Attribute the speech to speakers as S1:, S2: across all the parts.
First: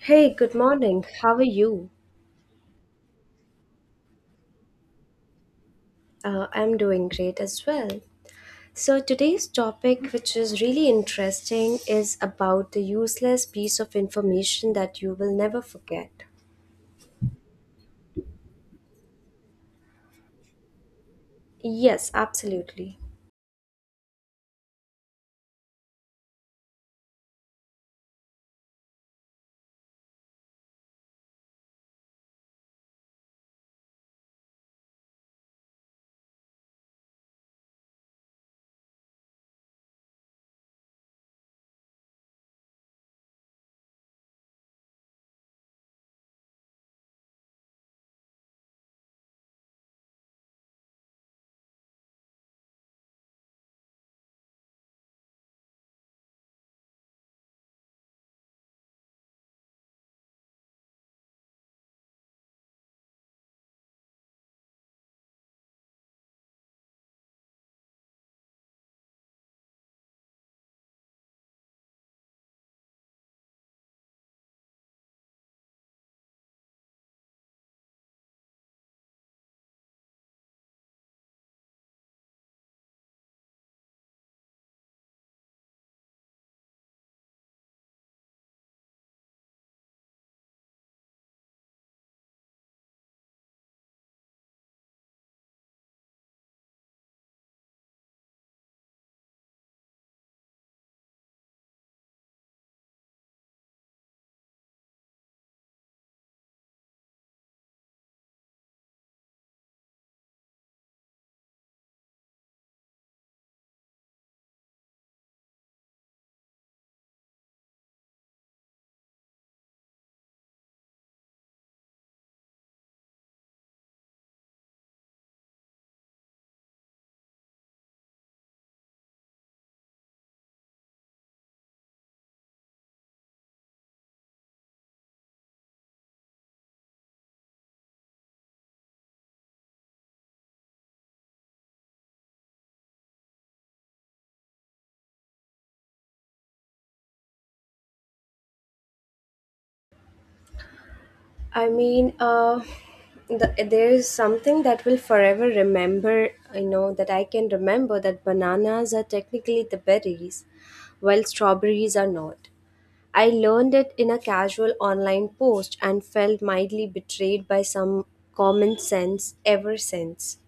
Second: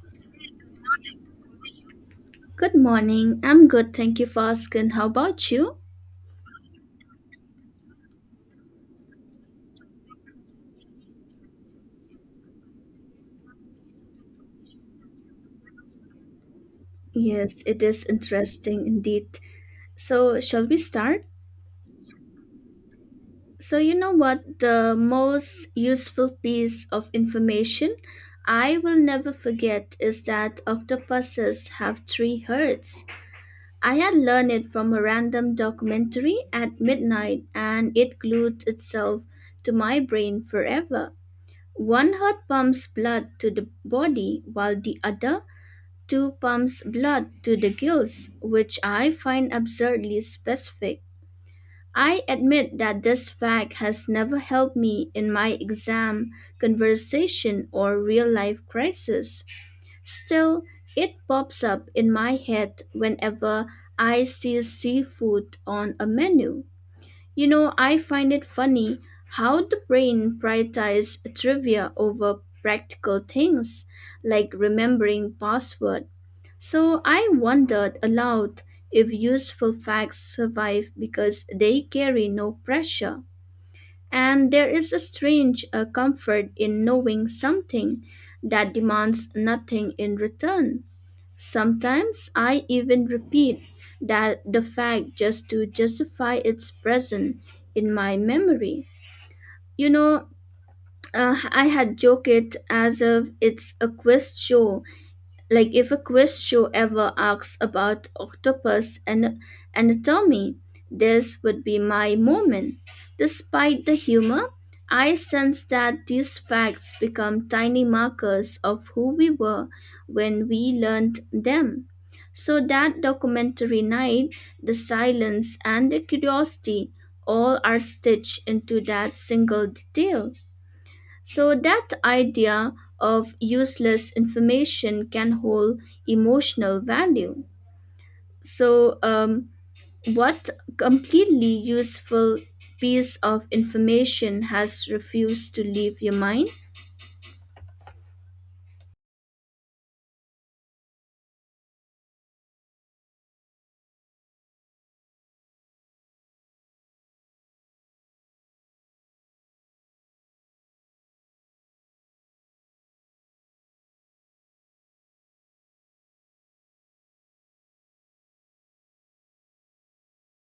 S1: Hey, good morning. How are you?
S2: Good morning. I'm good. Thank you for asking. How about you?
S1: I'm doing great as well. So, today's topic, which is really interesting, is about the useless piece of information that you will never forget.
S2: Yes, it is interesting indeed. So, shall we start?
S1: Yes, absolutely.
S2: So, you know what? The most useful piece of information I will never forget is that octopuses have three hearts. I had learned it from a random documentary at midnight and it glued itself to my brain forever. One heart pumps blood to the body while the other 2 pumps blood to the gills, which I find absurdly specific. I admit that this fact has never helped me in my exam, conversation, or real life crisis. Still, it pops up in my head whenever I see seafood on a menu. You know, I find it funny how the brain prioritizes trivia over practical things like remembering password so I wondered aloud if useful facts survive because they carry no pressure. And there is a strange comfort in knowing something that demands nothing in return. Sometimes I even repeat that the fact just to justify its presence in my memory. You know, I had joked as if it's a quiz show like if a quiz show ever asks about octopus and anatomy, this would be my moment. Despite the humor, I sense that these facts become tiny markers of who we were when we learned them. So that documentary night, the silence and the curiosity all are stitched into that single detail. So that idea of useless information can hold emotional value. So, what completely useful piece of information has refused to leave your mind?
S1: I mean, there is something that will forever remember, that I can remember that bananas are technically the berries, while strawberries are not. I learned it in a casual online post and felt mildly betrayed by some common sense ever since.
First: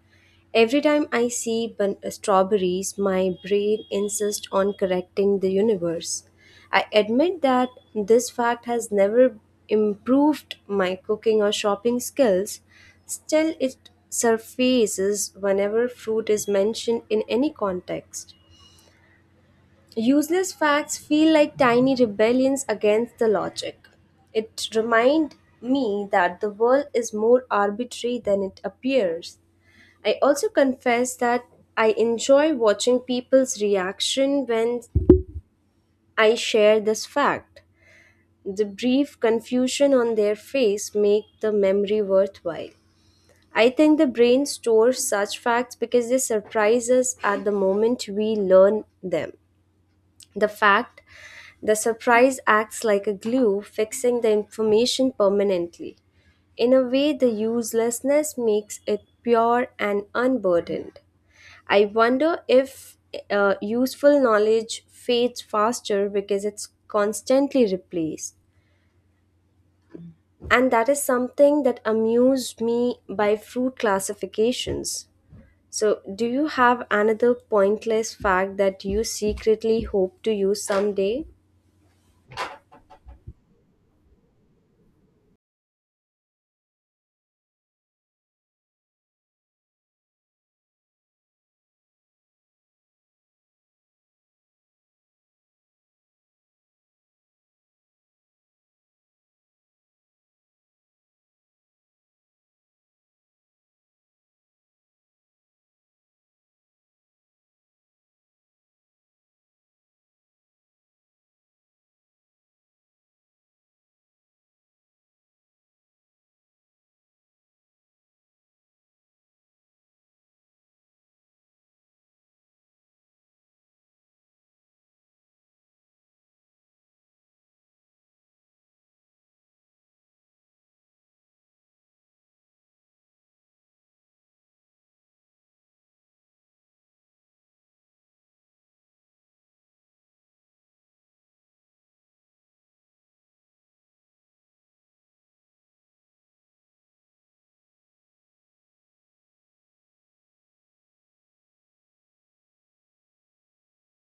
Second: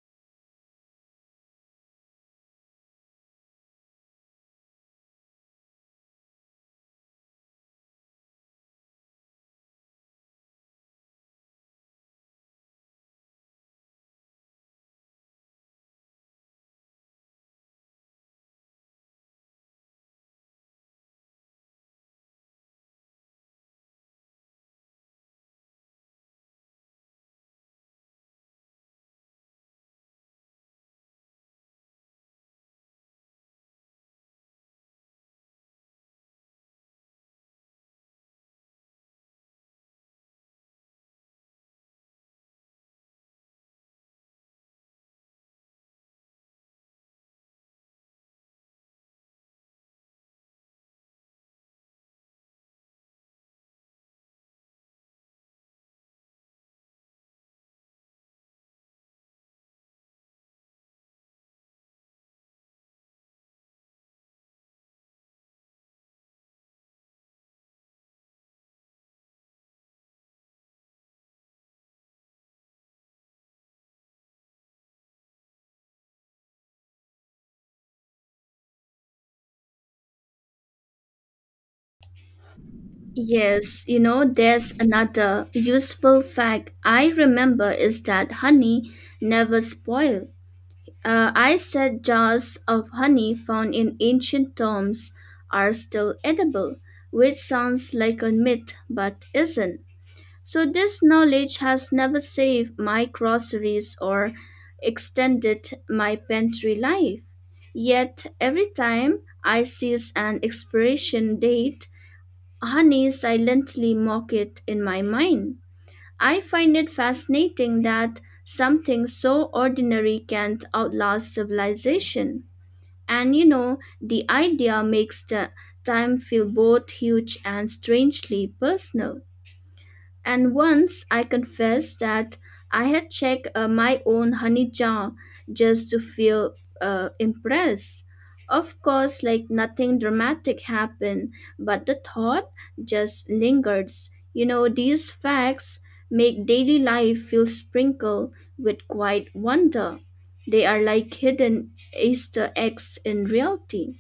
S1: Every time I see strawberries, my brain insists on correcting the universe. I admit that this fact has never improved my cooking or shopping skills. Still, it surfaces whenever fruit is mentioned in any context. Useless facts feel like tiny rebellions against the logic. It reminds me that the world is more arbitrary than it appears. I also confess that I enjoy watching people's reaction when I share this fact. The brief confusion on their face make the memory worthwhile. I think the brain stores such facts because they surprise us at the moment we learn them. The fact The surprise acts like a glue, fixing the information permanently. In a way, the uselessness makes it pure and unburdened. I wonder if useful knowledge fades faster because it's constantly replaced. And that is something that amused me by fruit classifications. So, do you have another pointless fact that you secretly hope to use someday?
S2: Yes, you know, there's another useful fact I remember is that honey never spoils. I said jars of honey found in ancient tombs are still edible, which sounds like a myth but isn't. So, this knowledge has never saved my groceries or extended my pantry life. Yet, every time I seize an expiration date, honey silently mock it in my mind. I find it fascinating that something so ordinary can outlast civilization. And you know, the idea makes the time feel both huge and strangely personal. And once I confessed that I had checked my own honey jar just to feel impressed. Of course, like nothing dramatic happened, but the thought just lingers. You know, these facts make daily life feel sprinkled with quiet wonder. They are like hidden Easter eggs in reality.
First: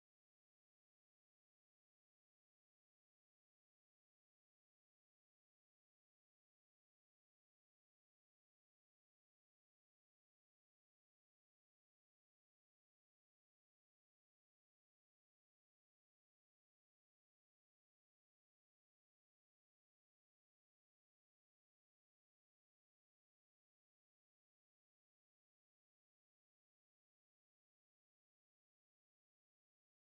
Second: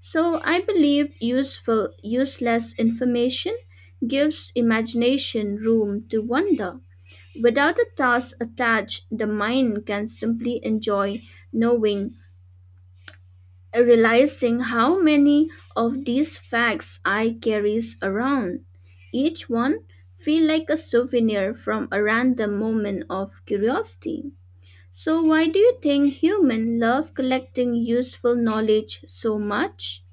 S2: So I believe useless information gives imagination room to wonder. Without a task attached, the mind can simply enjoy knowing, realizing how many of these facts I carries around. Each one feel like a souvenir from a random moment of curiosity. So why do you think human love collecting useful knowledge so much?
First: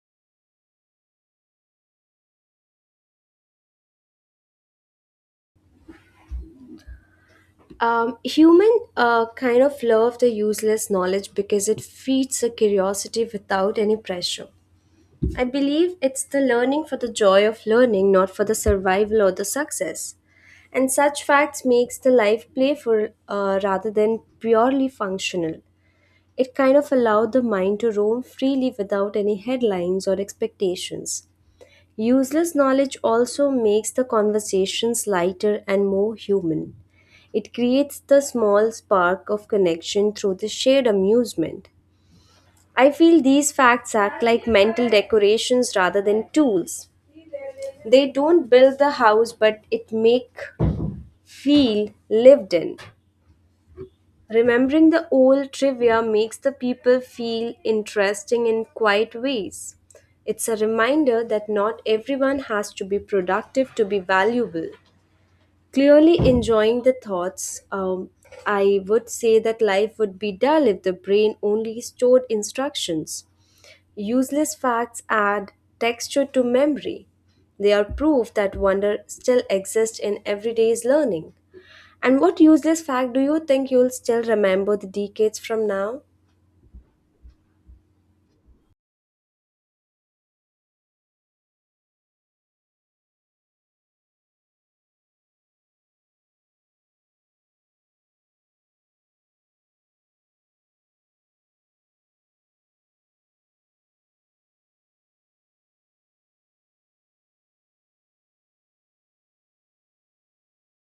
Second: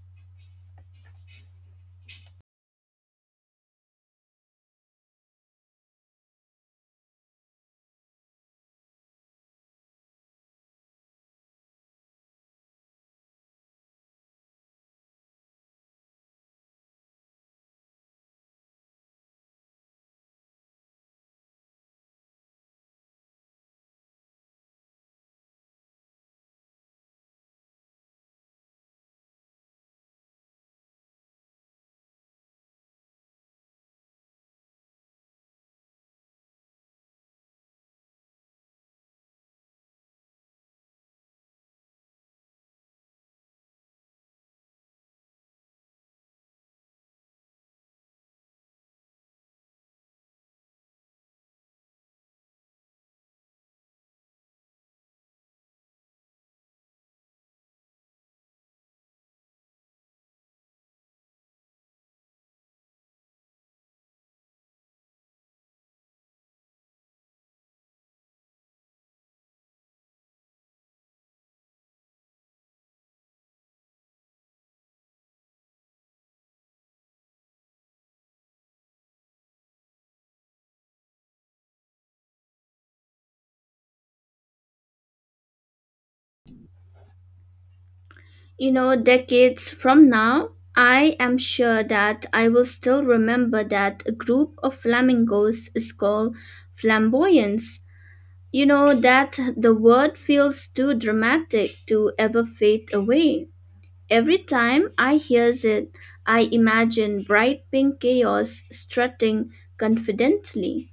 S1: Human kind of love the useless knowledge because it feeds a curiosity without any pressure. I believe it's the learning for the joy of learning, not for the survival or the success. And such facts makes the life playful rather than purely functional. It kind of allowed the mind to roam freely without any headlines or expectations. Useless knowledge also makes the conversations lighter and more human. It creates the small spark of connection through the shared amusement. I feel these facts act like mental decorations rather than tools. They don't build the house, but it make feel lived in. Remembering the old trivia makes the people feel interesting in quiet ways. It's a reminder that not everyone has to be productive to be valuable. Clearly enjoying the thoughts, I would say that life would be dull if the brain only stored instructions. Useless facts add texture to memory. They are proof that wonder still exists in everyday's learning. And what useless fact do you think you'll still remember the decades from now?
S2: You know, decades from now, I am sure that I will still remember that a group of flamingos is called flamboyance. You know, that the word feels too dramatic to ever fade away. Every time I hears it, I imagine bright pink chaos strutting confidently.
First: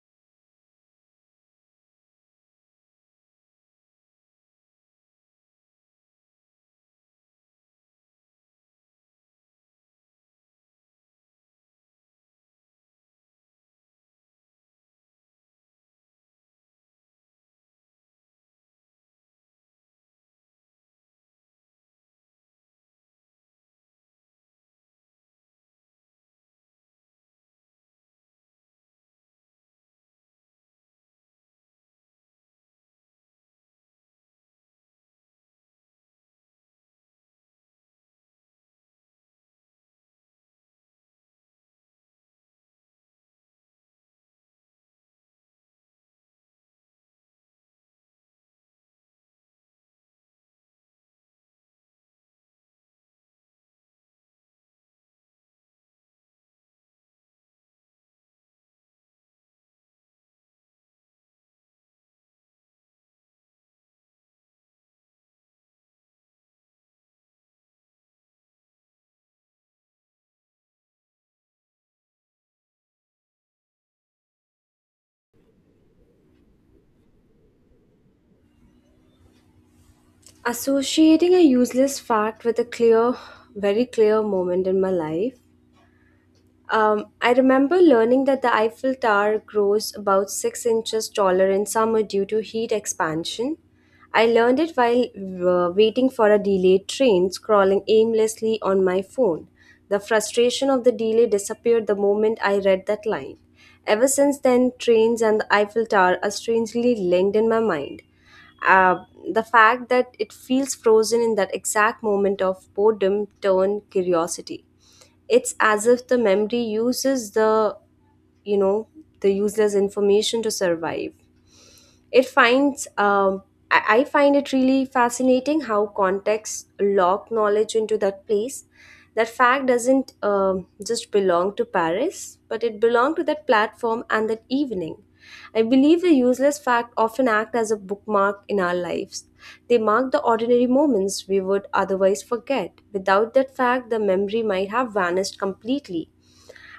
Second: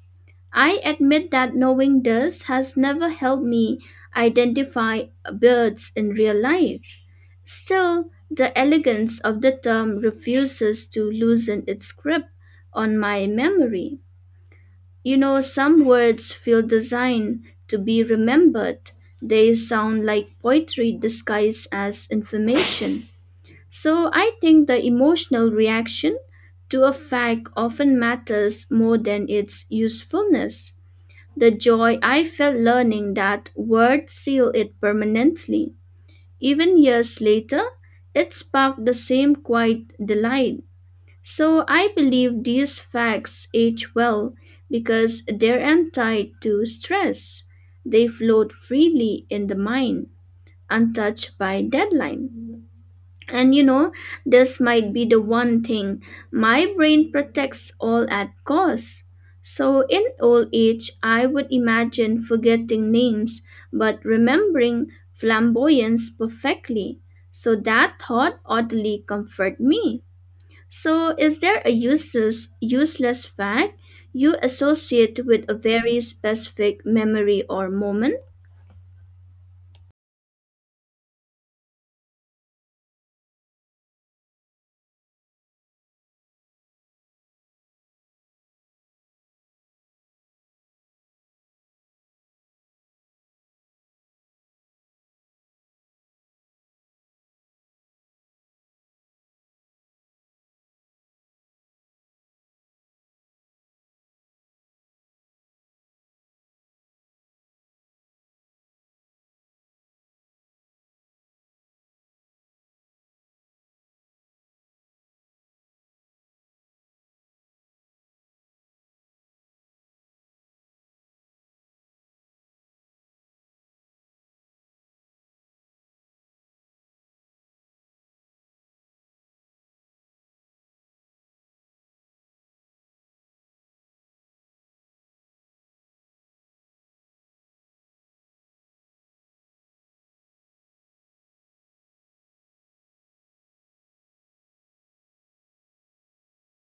S2: I admit that knowing this has never helped me identify birds in real life. Still, the elegance of the term refuses to loosen its grip on my memory. You know, some words feel designed to be remembered. They sound like poetry disguised as information. So I think the emotional reaction to a fact often matters more than its usefulness. The joy I felt learning that word sealed it permanently. Even years later, it sparked the same quiet delight. So I believe these facts age well because they're untied to stress. They float freely in the mind, untouched by deadline. And you know, this might be the one thing my brain protects all at cost. So, in old age, I would imagine forgetting names but remembering flamboyance perfectly. So, that thought oddly comfort me. So, is there a useless fact you associate with a very specific memory or moment?
S1: Associating a useless fact with a clear, very clear moment in my life. I remember learning that the Eiffel Tower grows about 6 inches taller in summer due to heat expansion. I learned it while waiting for a delayed train, scrolling aimlessly on my phone. The frustration of the delay disappeared the moment I read that line. Ever since then, trains and the Eiffel Tower are strangely linked in my mind. Uh, the fact that it feels frozen in that exact moment of boredom turned curiosity. It's as if the memory uses you know, the useless information to survive. It finds I find it really fascinating how context lock knowledge into that place. That fact doesn't just belong to Paris, but it belonged to that platform and that evening. I believe the useless fact often act as a bookmark in our lives. They mark the ordinary moments we would otherwise forget. Without that fact, the memory might have vanished completely.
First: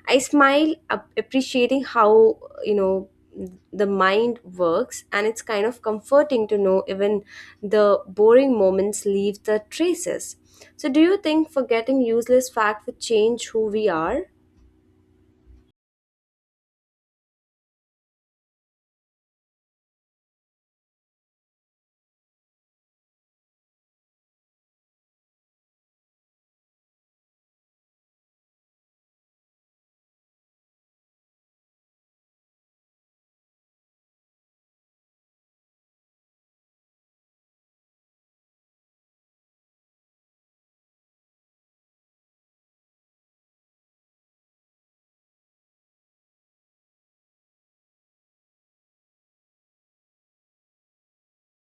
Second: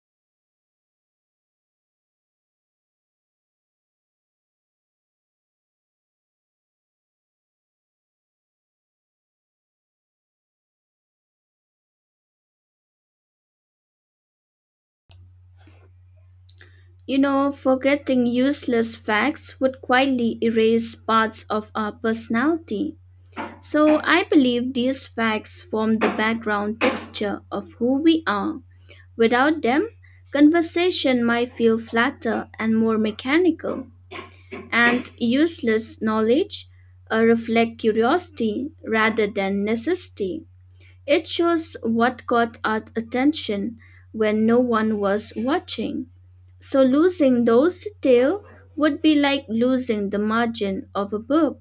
S1: I smile appreciating how you know the mind works, and it's kind of comforting to know even the boring moments leave the traces. So, do you think forgetting useless fact would change who we are?
S2: You know, forgetting useless facts would quietly erase parts of our personality. So I believe these facts form the background texture of who we are. Without them, conversation might feel flatter and more mechanical, and useless knowledge reflect curiosity rather than necessity. It shows what caught our attention when no one was watching. So losing those details would be like losing the margin of a book,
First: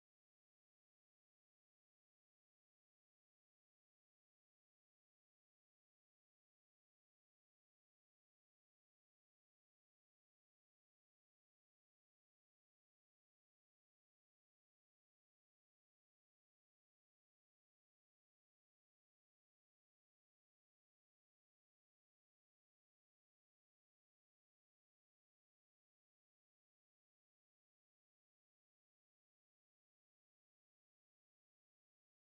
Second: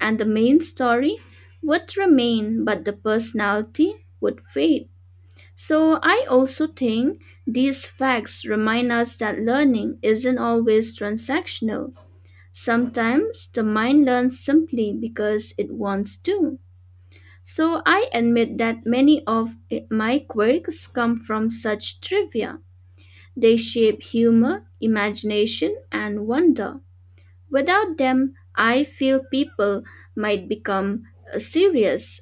S2: and the main story would remain, but the personality would fade. So I also think these facts remind us that learning isn't always transactional. Sometimes the mind learns simply because it wants to. So I admit that many of my quirks come from such trivia. They shape humor, imagination, and wonder. Without them, I feel people might become serious.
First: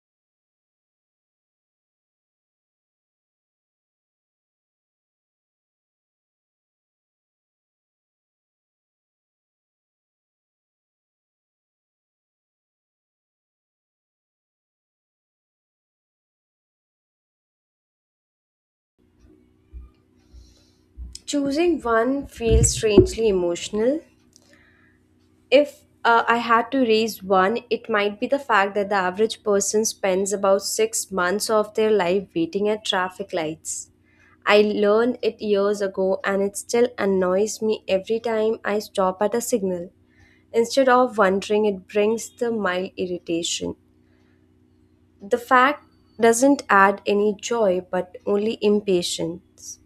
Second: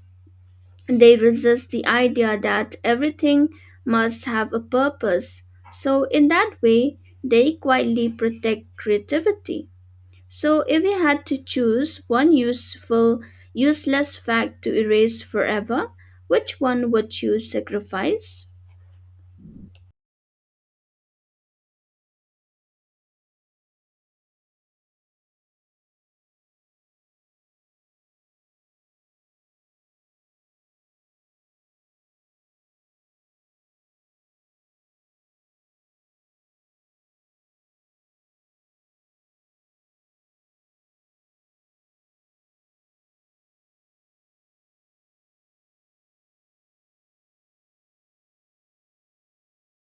S2: They resist the idea that everything must have a purpose. So, in that way, they quietly protect creativity. So, if we had to choose one useless fact to erase forever, which one would you sacrifice?
S1: Choosing one feels strangely emotional. If I had to raise one, it might be the fact that the average person spends about 6 months of their life waiting at traffic lights. I learned it years ago and it still annoys me every time I stop at a signal. Instead of wondering, it brings the mild irritation. The fact doesn't add any joy but only impatience.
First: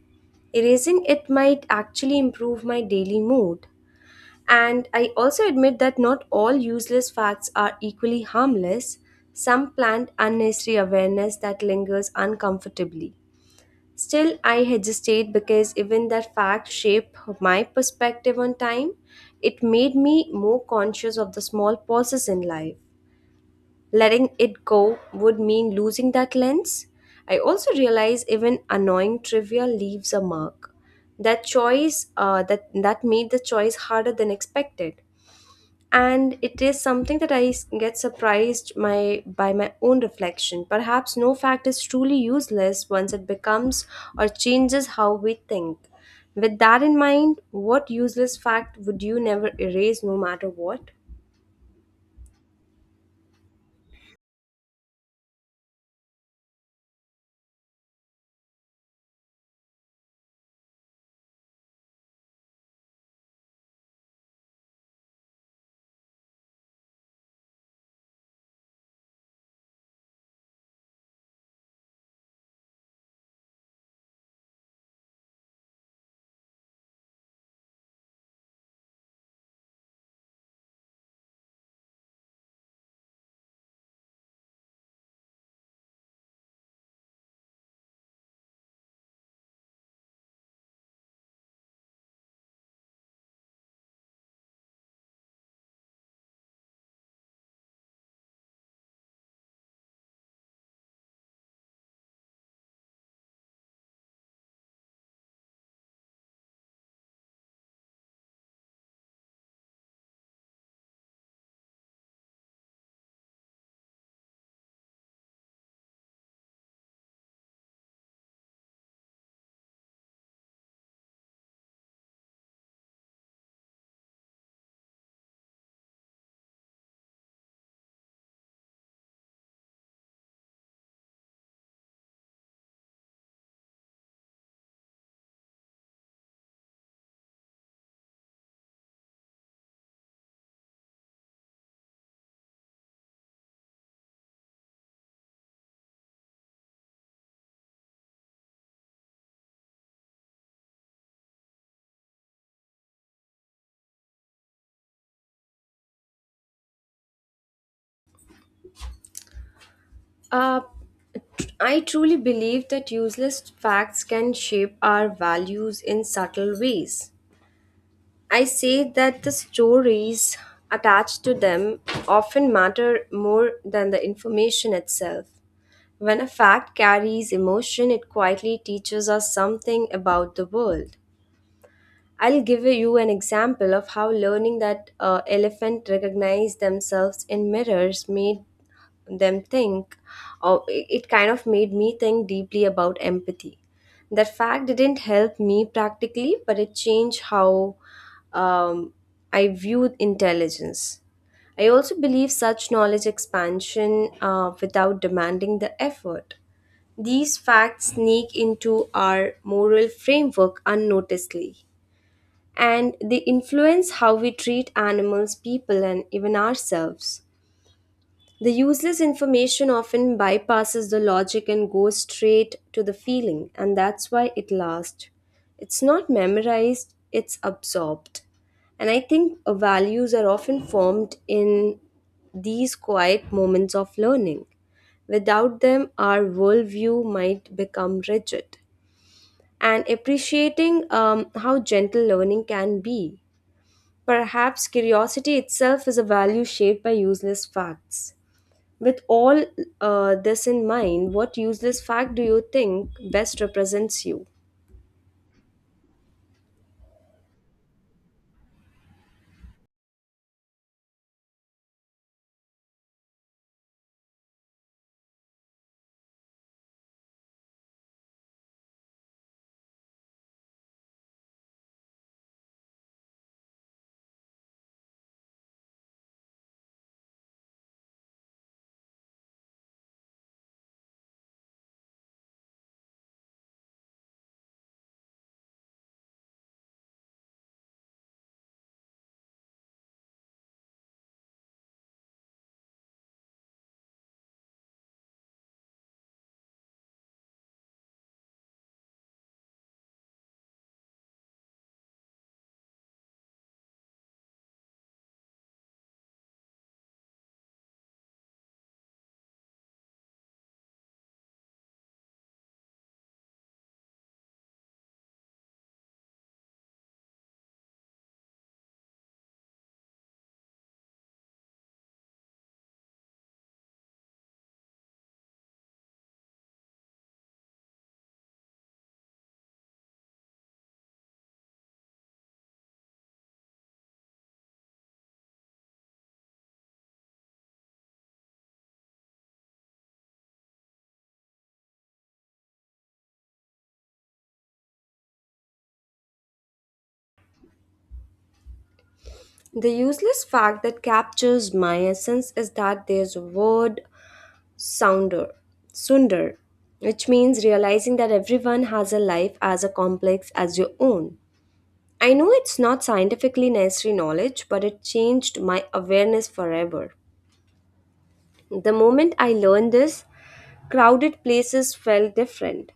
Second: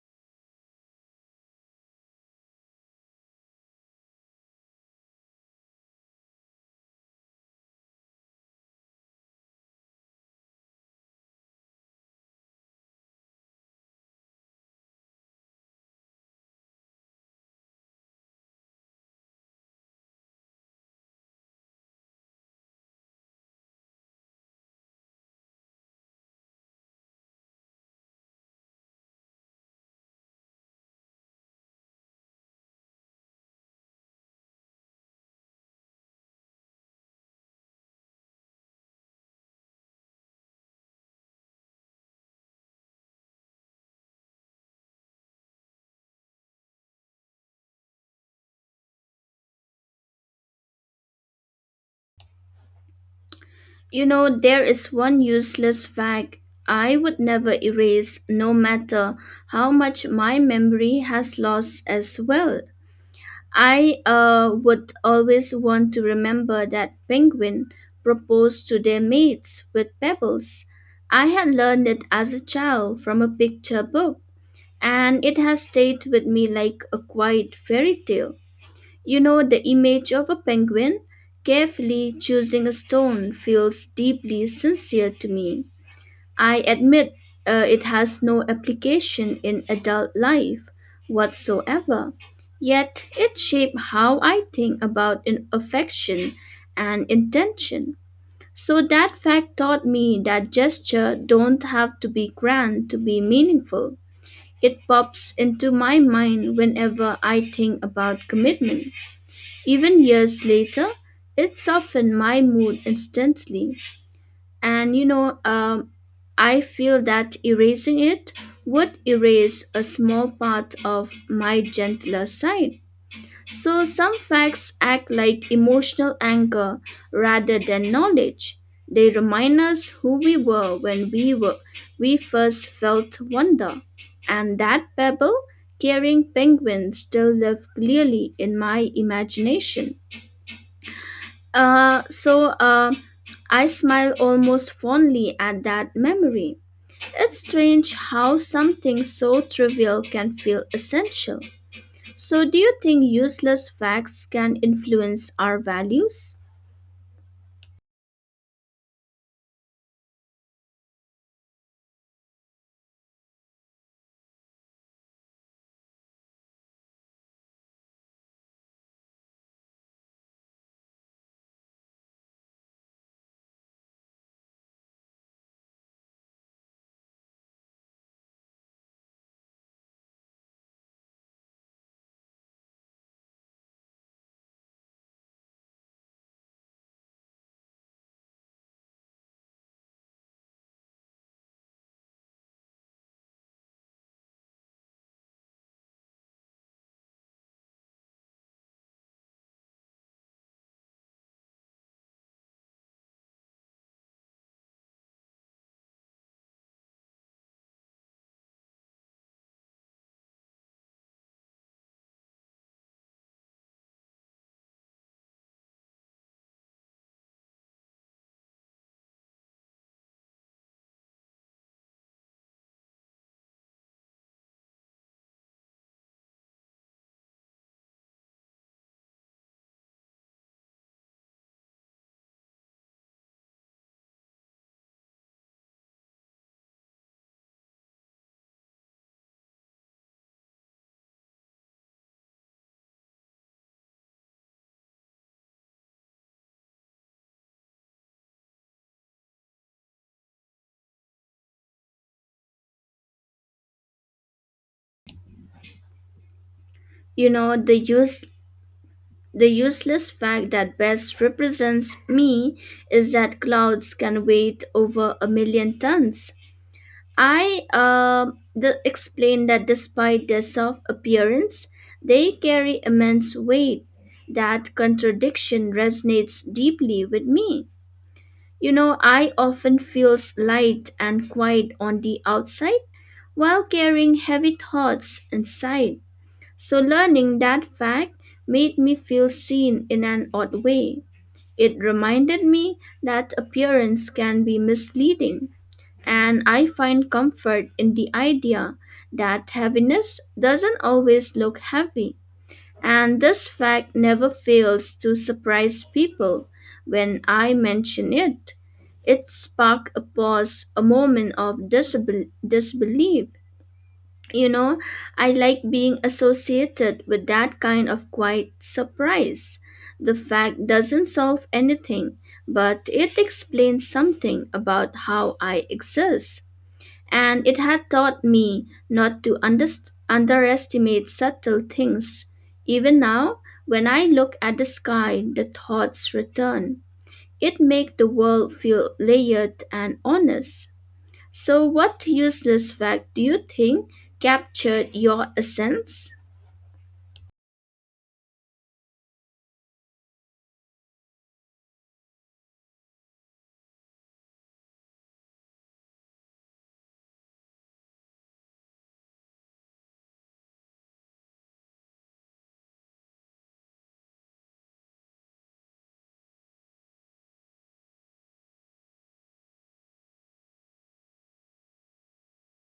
S1: Erasing it might actually improve my daily mood. And I also admit that not all useless facts are equally harmless. Some plant unnecessary awareness that lingers uncomfortably. Still, I hesitate because even that fact shaped my perspective on time. It made me more conscious of the small pauses in life. Letting it go would mean losing that lens. I also realize even annoying trivia leaves a mark. That choice, that that made the choice harder than expected, and it is something that I get surprised my by my own reflection. Perhaps no fact is truly useless once it becomes or changes how we think. With that in mind, what useless fact would you never erase, no matter what?
S2: You know, there is one useless fact I would never erase, no matter how much my memory has lost as well. I would always want to remember that penguin proposed to their mates with pebbles. I had learned it as a child from a picture book, and it has stayed with me like a quiet fairy tale. You know, the image of a penguin carefully choosing a stone feels deeply sincere to me. I admit it has no application in adult life whatsoever, yet it shaped how I think about in affection and intention. So that fact taught me that gesture don't have to be grand to be meaningful. It pops into my mind whenever I think about commitment. Even years later, it softened my mood instantly. And you know, I feel that erasing it would erase a small part of my gentler side. So some facts act like emotional anchor rather than knowledge. They remind us who we were when we first felt wonder. And that pebble carrying penguin still live clearly in my imagination. So I smile almost fondly at that memory. It's strange how something so trivial can feel essential. So, do you think useless facts can influence our values?
S1: uh, I truly believe that useless facts can shape our values in subtle ways. I say that the stories attached to them often matter more than the information itself. When a fact carries emotion, it quietly teaches us something about the world. I'll give you an example of how learning that elephant recognize themselves in mirrors made them think, or it kind of made me think deeply about empathy. That fact didn't help me practically, but it changed how um, I viewed intelligence. I also believe such knowledge expansion without demanding the effort. These facts sneak into our moral framework unnoticedly, and they influence how we treat animals, people, and even ourselves. The useless information often bypasses the logic and goes straight to the feeling, and that's why it lasts. It's not memorized, it's absorbed. And I think values are often formed in these quiet moments of learning. Without them, our worldview might become rigid. And appreciating how gentle learning can be. Perhaps curiosity itself is a value shaped by useless facts. With all this in mind, what useless fact do you think best represents you?
S2: You know, The useless fact that best represents me is that clouds can weigh over a million tons, I the explained that despite their soft appearance, they carry immense weight. That contradiction resonates deeply with me. You know, I often feels light and quiet on the outside while carrying heavy thoughts inside. So learning that fact made me feel seen in an odd way. It reminded me that appearance can be misleading and I find comfort in the idea that heaviness doesn't always look heavy. And this fact never fails to surprise people when I mention it. It sparked a pause, a moment of disbelief. You know, I like being associated with that kind of quiet surprise. The fact doesn't solve anything, but it explains something about how I exist and it had taught me not to underestimate subtle things. Even now, when I look at the sky, the thoughts return. It makes the world feel layered and honest. So, what useless fact do you think captured your essence?
S1: The useless fact that captures my essence is that there's a word sounder, sundar, which means realizing that everyone has a life as a complex as your own. I know it's not scientifically necessary knowledge, but it changed my awareness forever. The moment I learned this, crowded places felt different.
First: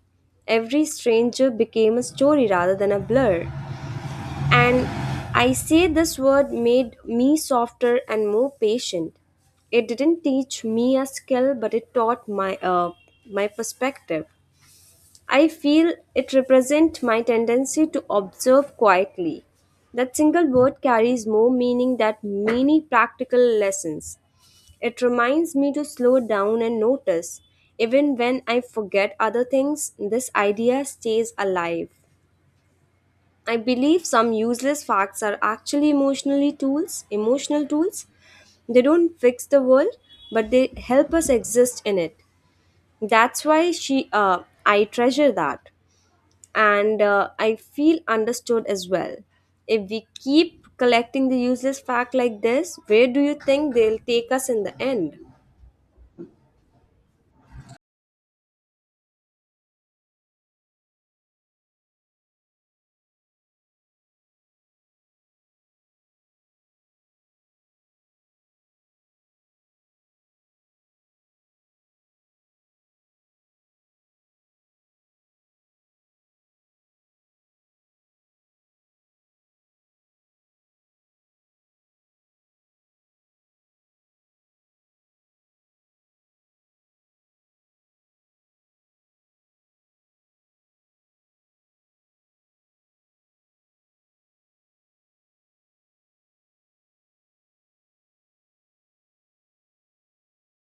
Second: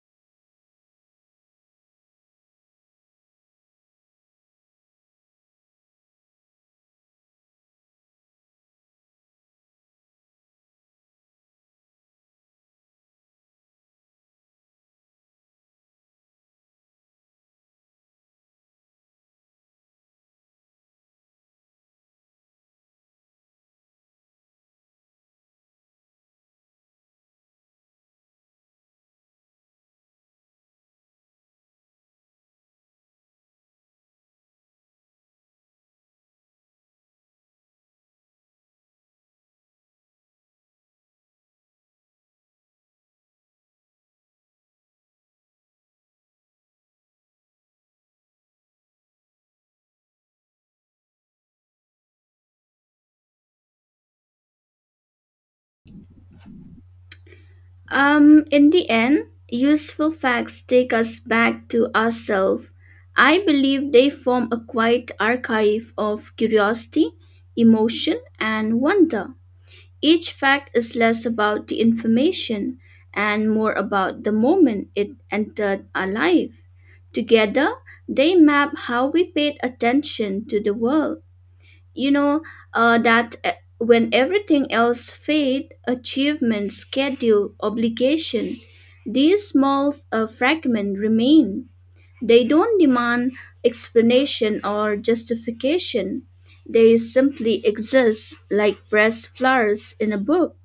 S1: Every stranger became a story rather than a blur. And I say this word made me softer and more patient. It didn't teach me a skill, but it taught my perspective. I feel it represents my tendency to observe quietly. That single word carries more meaning than many practical lessons. It reminds me to slow down and notice. Even when I forget other things, this idea stays alive. I believe some useless facts are actually emotional tools. They don't fix the world, but they help us exist in it. That's why she I treasure that and I feel understood as well. If we keep collecting the useless fact like this, where do you think they'll take us in the end?
S2: In the end, useful facts take us back to ourselves. I believe they form a quiet archive of curiosity, emotion, and wonder. Each fact is less about the information and more about the moment it entered our life. Together, they map how we paid attention to the world. You know that when everything else fade, achievement, schedule, obligation, these small fragments remain. They don't demand explanation or justification. They simply exist like pressed flowers in a book.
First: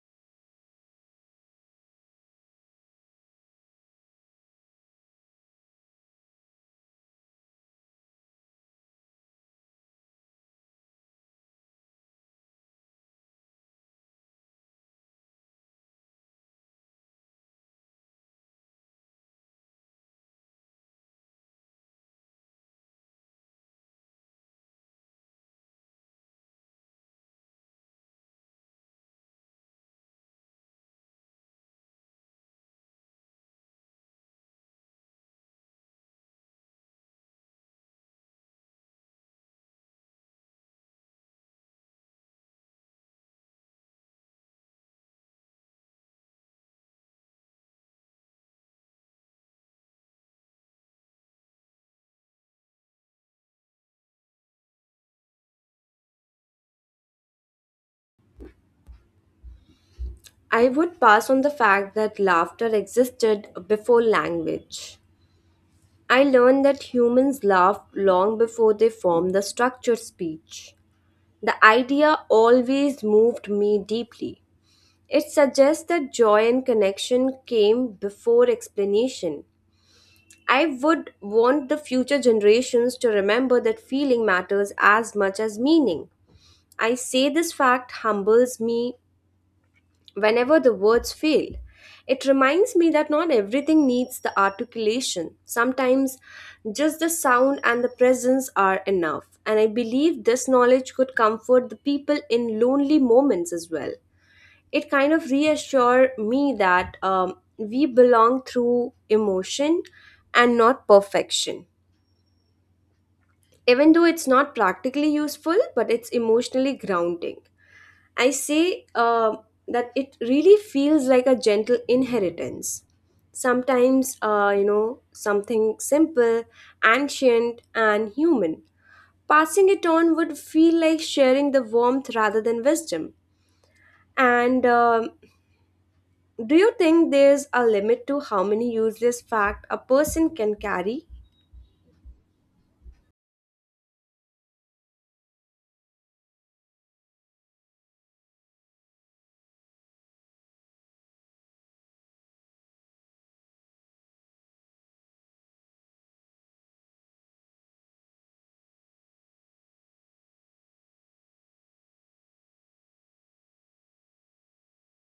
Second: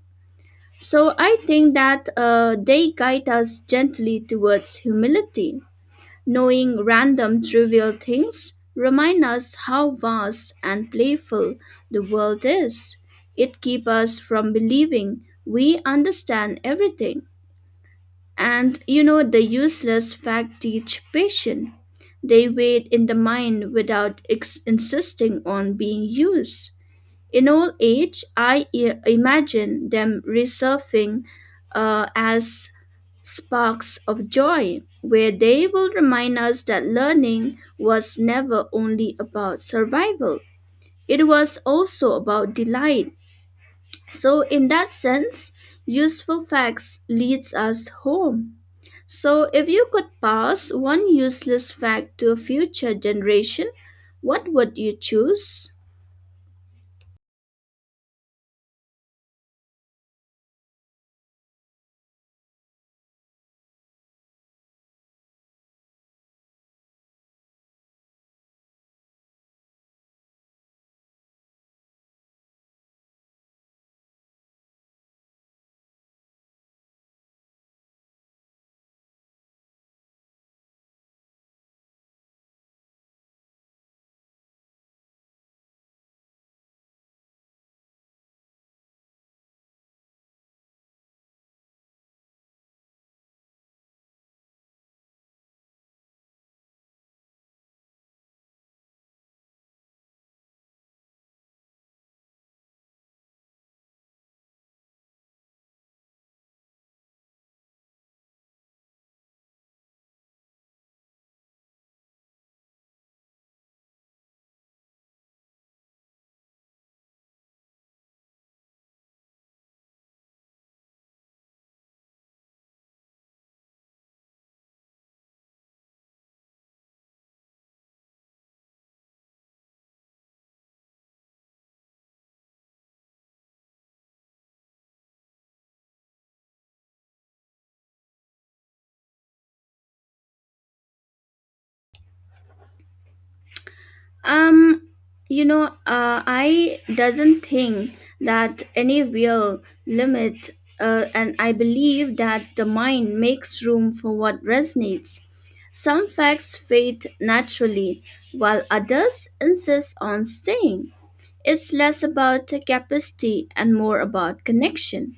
S2: So I think that they guide us gently towards humility. Knowing random trivial things remind us how vast and playful the world is. It keeps us from believing we understand everything. And you know the useless fact teach patience. They wait in the mind without insisting on being used. In old age, I imagine them resurfing as sparks of joy, where they will remind us that learning was never only about survival, it was also about delight. So, in that sense, useful facts leads us home. So, if you could pass one useless fact to a future generation, what would you choose?
S1: I would pass on the fact that laughter existed before language. I learned that humans laughed long before they formed the structured speech. The idea always moved me deeply. It suggests that joy and connection came before explanation. I would want the future generations to remember that feeling matters as much as meaning. I say this fact humbles me whenever the words fail. It reminds me that not everything needs the articulation. Sometimes just the sound and the presence are enough. And I believe this knowledge could comfort the people in lonely moments as well. It kind of reassure me that we belong through emotion and not perfection. Even though it's not practically useful, but it's emotionally grounding, I say uh, that it really feels like a gentle inheritance. Sometimes you know something simple, ancient, and human. Passing it on would feel like sharing the warmth rather than wisdom. And do you think there's a limit to how many useless fact a person can carry?
S2: Um, you know, I doesn't think that any real limit, and I believe that the mind makes room for what resonates. Some facts fade naturally, while others insist on staying. It's less about capacity and more about connection.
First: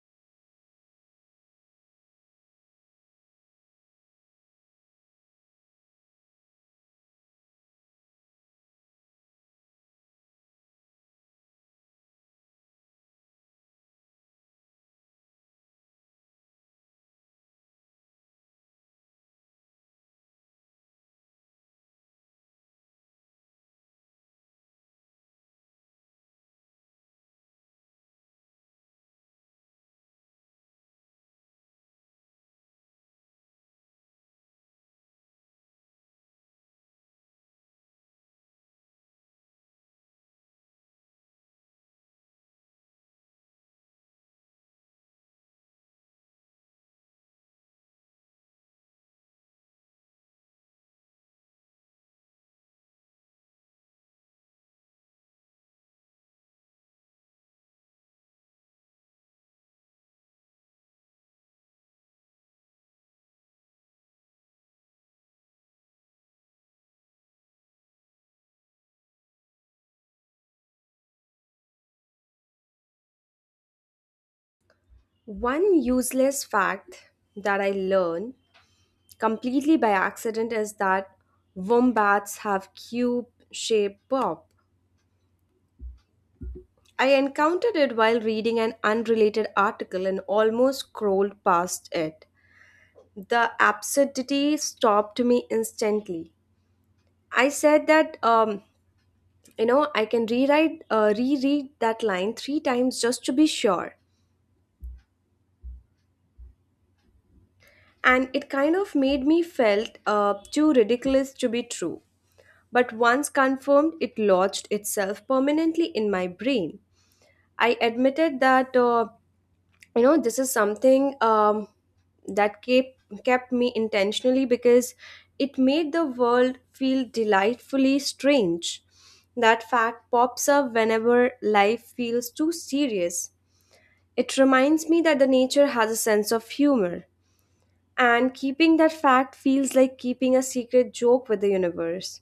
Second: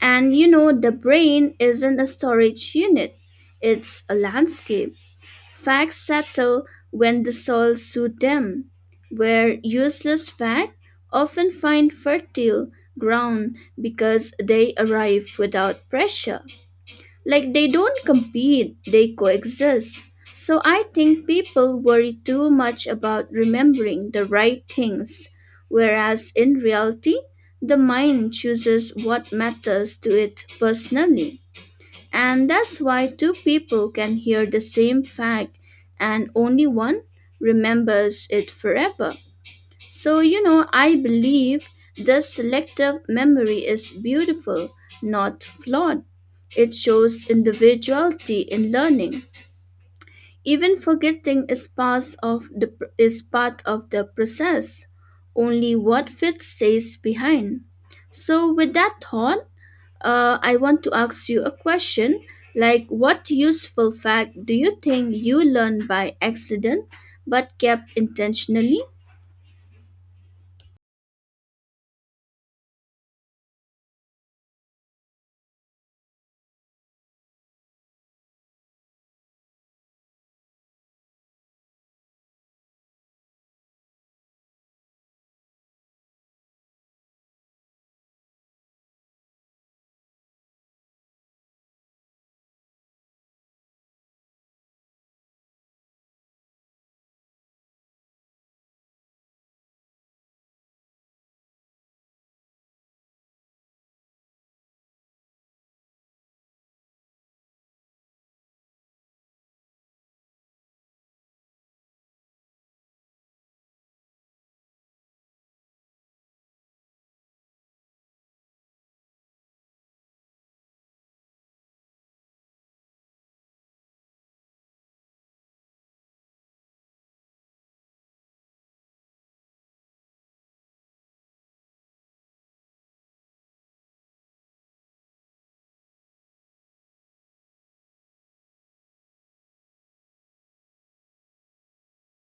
S2: And you know, the brain isn't a storage unit, it's a landscape. Facts settle when the soul suit them, where useless facts often find fertile ground because they arrive without pressure. Like they don't compete, they coexist. So I think people worry too much about remembering the right things, whereas in reality, the mind chooses what matters to it personally. And that's why two people can hear the same fact and only one remembers it forever. So, you know, I believe the selective memory is beautiful, not flawed. It shows individuality in learning. Even forgetting is part of the process. Only what fits stays behind. So with that thought, I want to ask you a question like, what useful fact do you think you learned by accident but kept intentionally?
S1: One useless fact that I learned completely by accident is that wombats have cube shaped paw. I encountered it while reading an unrelated article and almost scrolled past it. The absurdity stopped me instantly. I said that I can rewrite reread that line three times just to be sure, and it kind of made me felt too ridiculous to be true. But once confirmed, it lodged itself permanently in my brain. I admitted that this is something that kept me intentionally because it made the world feel delightfully strange. That fact pops up whenever life feels too serious. It reminds me that the nature has a sense of humor, and keeping that fact feels like keeping a secret joke with the universe.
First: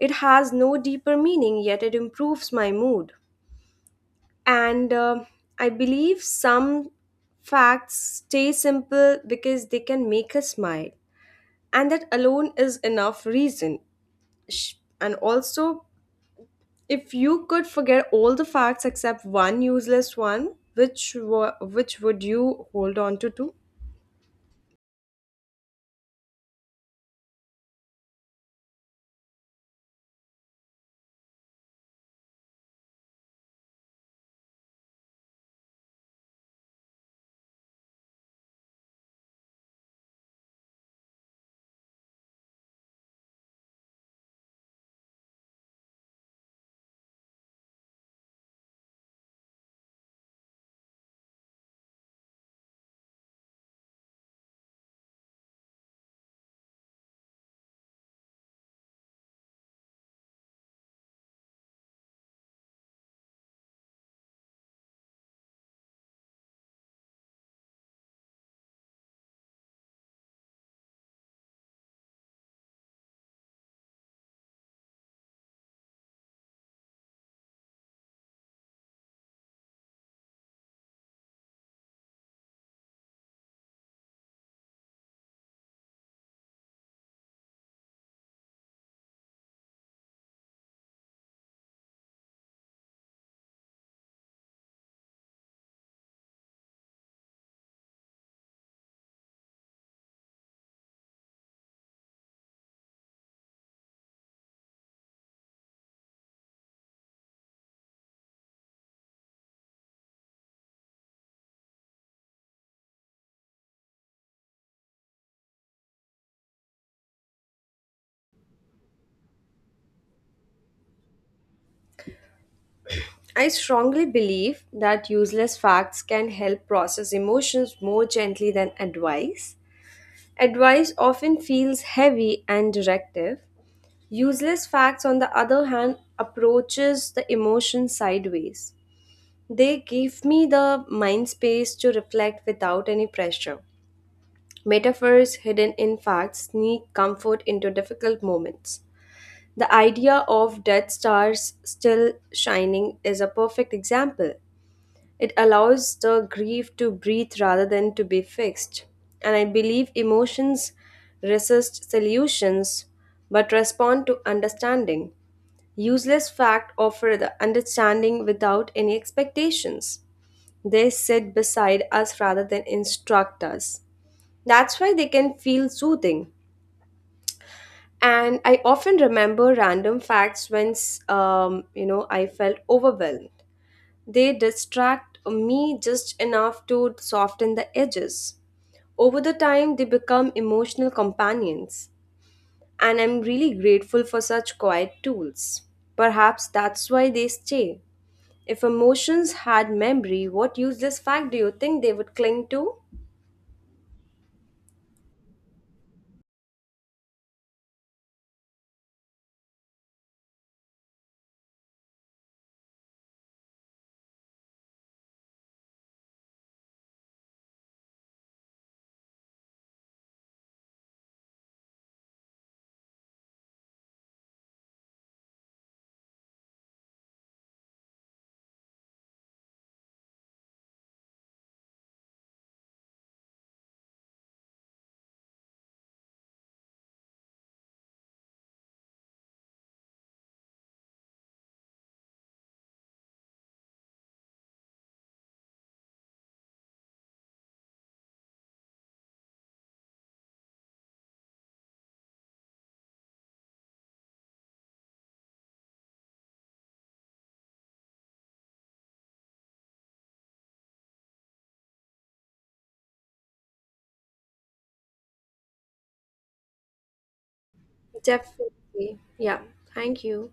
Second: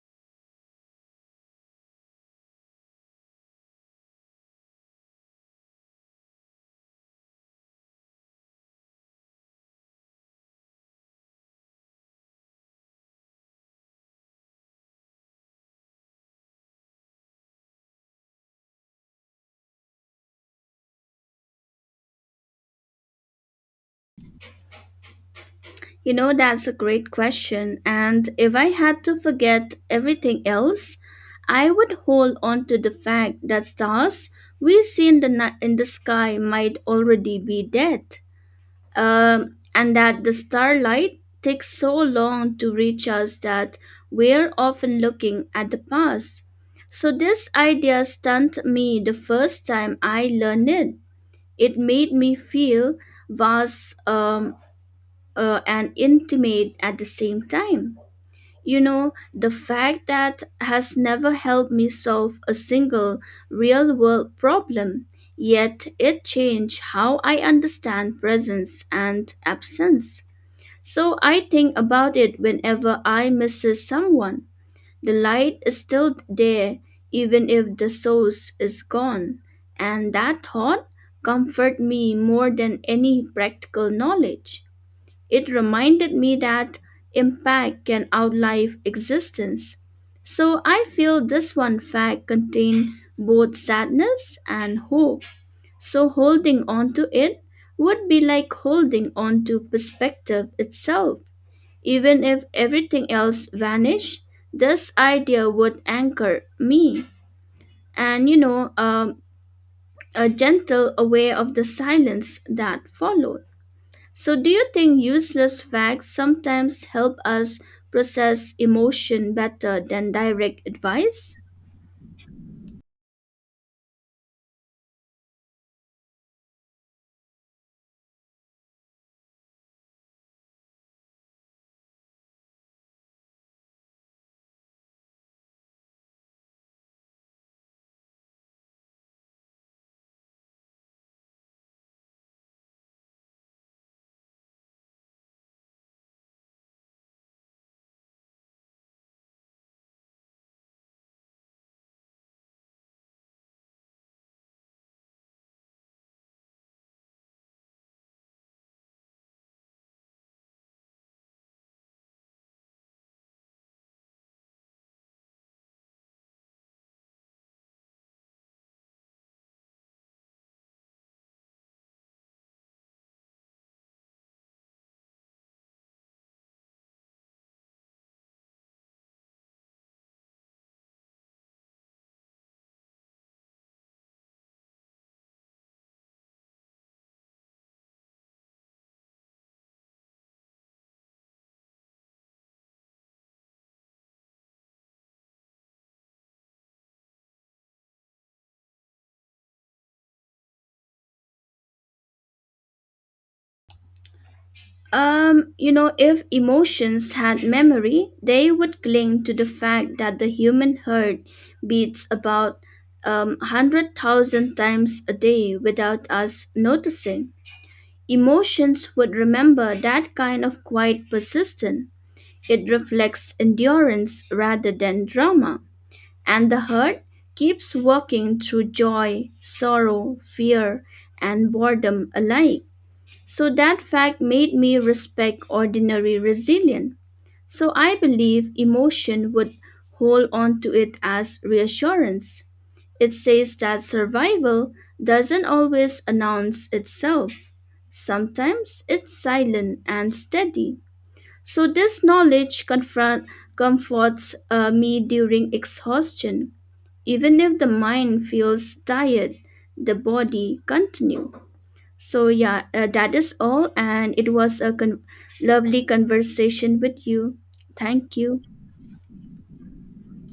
S1: It has no deeper meaning, yet it improves my mood. And I believe some facts stay simple because they can make us smile, and that alone is enough reason. Sh- and also, if you could forget all the facts except one useless one, which would you hold on to too?
S2: You know, that's a great question. And if I had to forget everything else, I would hold on to the fact that stars we see in in the sky might already be dead. And that the starlight takes so long to reach us that we're often looking at the past. So, this idea stunned me the first time I learned it. It made me feel vast and intimate at the same time. You know, the fact that has never helped me solve a single real world problem, yet it changed how I understand presence and absence. So I think about it whenever I misses someone. The light is still there, even if the source is gone. And that thought comfort me more than any practical knowledge. It reminded me that impact can outlive existence. So I feel this one fact contained both sadness and hope. So holding on to it would be like holding on to perspective itself. Even if everything else vanished, this idea would anchor me. And you know, a gentle aware of the silence that followed. So, do you think useless facts sometimes help us process emotion better than direct advice?
S1: I strongly believe that useless facts can help process emotions more gently than advice. Advice often feels heavy and directive. Useless facts, on the other hand, approaches the emotion sideways. They give me the mind space to reflect without any pressure. Metaphors hidden in facts sneak comfort into difficult moments. The idea of death stars still shining is a perfect example. It allows the grief to breathe rather than to be fixed. And I believe emotions resist solutions but respond to understanding. Useless facts offer the understanding without any expectations. They sit beside us rather than instruct us. That's why they can feel soothing. And I often remember random facts when, I felt overwhelmed. They distract me just enough to soften the edges. Over the time, they become emotional companions, and I'm really grateful for such quiet tools. Perhaps that's why they stay. If emotions had memory, what useless fact do you think they would cling to?
S2: You know, if emotions had memory, they would cling to the fact that the human heart beats about 100,000 times a day without us noticing. Emotions would remember that kind of quiet persistence. It reflects endurance rather than drama. And the heart keeps working through joy, sorrow, fear, and boredom alike. So that fact made me respect ordinary resilience. So I believe emotion would hold on to it as reassurance. It says that survival doesn't always announce itself. Sometimes it's silent and steady. So this knowledge comforts me during exhaustion, even if the mind feels tired, the body continue. So yeah, that is all and it was a lovely conversation with you. Thank you.
S1: Definitely. Yeah. Thank you.